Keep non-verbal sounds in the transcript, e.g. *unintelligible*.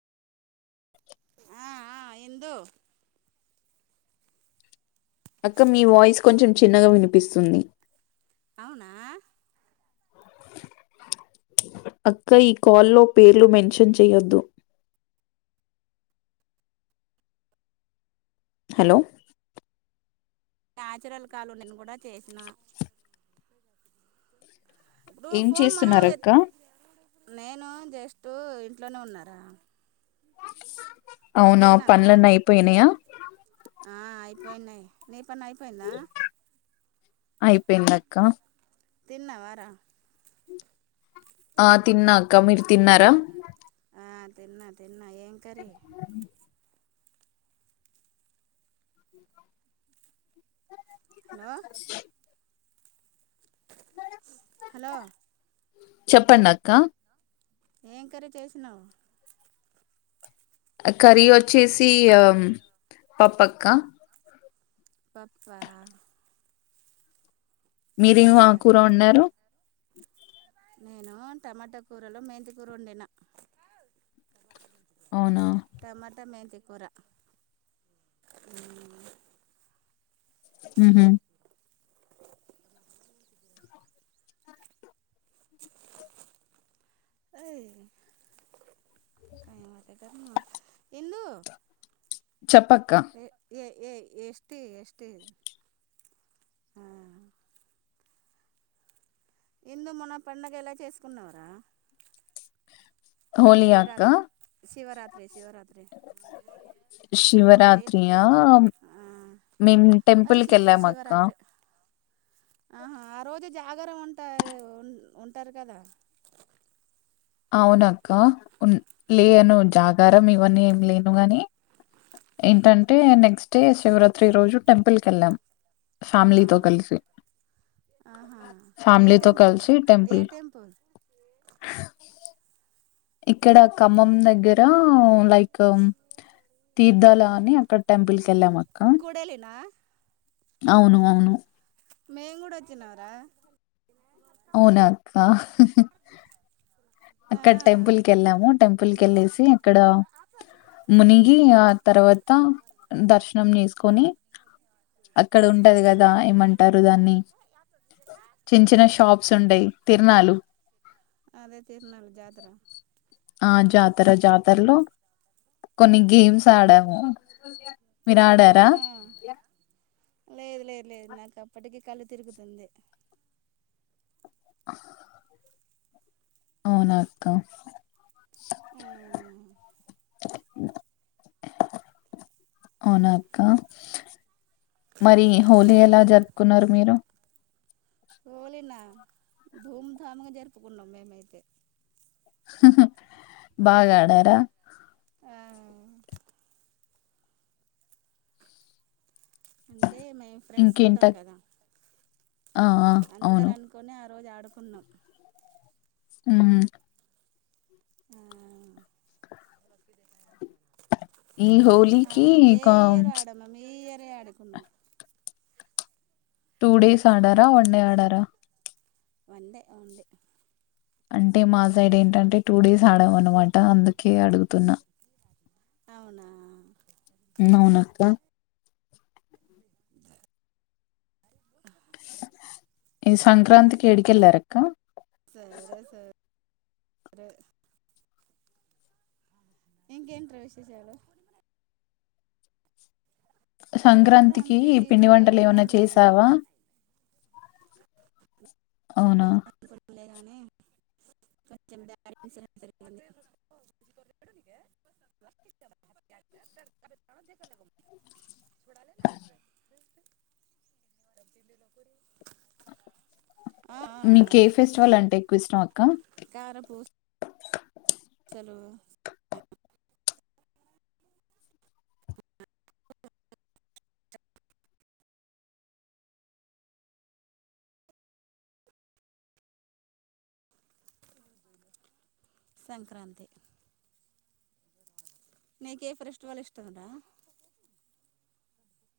ఆ ఆ ఇందు అక్క మీ వాయిస్ కొంచెం చిన్నగా వినిపిస్తుంది అవునా *unintelligible* *inaudible* అక్క ఈ కాల్లో పేర్లు మెన్షన్ చేయొద్దు హలో ఆయాచురల్ కాలు నేను కూడా చేసిన అప్పుడు ఏం ఫన్ మన చేస్తున్నారక్క నేను జస్టు ఇంట్లోనే ఉన్నారా అవునా తిన్నావా పనలేన్నా అయిపోయినయ ఆ అయిపోయిందియి నే పని అయిపోయిందా అయిపోయిందక్క తిన్నవారా ఆ తిన్నాక్క మీరు తిన్నారా ఆ తిన్నా తిన్నా ఏం కర హలో హలోలో చెప్పంన్నక్క ఏం కరే చేసినావు కర్రీ వచ్చేసి పప్పక్క పాప్పా మీరేమో ఆ సరే కూర ఉన్నారు నేను టమాటా కూరలో మేంతి కూర వండినా అవునా టమాట మేంత కొర హ ఏ ఇ కాంతక ఇంలో చెప్పక్క ఏ ఎస్ ఎస్ ఎందు మన పండగ ఎలా చేసుకున్నవరా హోలీ అక్క శివరాత్రి శివరాత్రి శివరాత్రి హోలీ ప శివరాత్రయా మేము ఆ టెంపుల్ క శివ వెళ్ళాం అక్క శివరాత్రి ఆహా ఆ రోజు జాగర ఉంట ఉంటారు కదా అవునక్క ఉ లేను జాగారం ఇవన్నీ ఏం లేను గాని ఏంటంటే నెక్స్ట్ డే శివరాత్రి రోజు టెంపుల్ క వెళ్ళాం ఆ ఫ్యామిలీతో కలిసి ఆహా ఏ ఫ్యామిలీతోో టెంపుల్ రా కలిసి ఏ టెంపుల్ ఇక్కడ ఖమ్మం దగ్గర లైక్ తీర్థాల అని అక్కడ టెంపుల్ క వెళ్ళాం కూడేలినా అవును అవును మే కూడాడ చిినవరా అవునాక్క ఆ అక్కడ టెంపుల్ క వెళ్ళాము టెంపుల్ క వెళ్ళేసి అక్కడ మునిగి ఆ తర్వాత దర్శనం చేేసుకొని అక్కడ ఉంటది కదా ఏమంటారు దాన్ని చిన్న చిన్న షాప్స్ ఉండయి తిరనాాలు తరునాలు జాతరా ఆ జాతర జాతరలో కొన్ని గేమ్స్ ఆడాము విరాడరా లే లేదు నాకు అప్పటికీ కళ్ళు తిరుగుతుంది ఆ అవునక్క ఆ అవునాక్క మరి హోలీ ఎలా జరుపుకున్నారు మీరు పోోలేనా ధూమ్ధామ్ జరుపుకుడున్నా మేమతే బాగా ఆడార ఆ అంటే మేము ఫ్రెండ్స్ ఇంకేంట ఉంటాం కదా ఆ ఆ అవును అందరు అనుకుని రోజు ఆడుకున్నా అ ఆ ఈ హోలీకి కం ఇ ఎడుకు టూ డేస్ ఆడారా వన్ డే ఆడారా వందే అవుండి అంటే మా సైడ్ ఏంటంటే టూ డేస్ ఆడామ అనమాట అందుకే అడుగుతున్నా అవునా నవునాక్క ఈది సంక్రాంతికి ఎడికి వెళ్ళారక్క అే ఇంకేంట విశేషాలు సంక్రాంతికి సంక్రాంతి ఈ పిండి ఇక్కడే వంటలు ఏమనా ఉన్నాను రా నేను చేసావా అవునా అని *unintelligible* *unintelligible* డబ్బిలల పూరి మీకి ఏ ఫెస్టివల్ అంటే ఎక్కువ ఇష్టం అక్క కార పూ చలువు *unintelligible* సంక్రాంతి నీకి ఏ ఫ్రెస్టివల్ ఇష్టం రా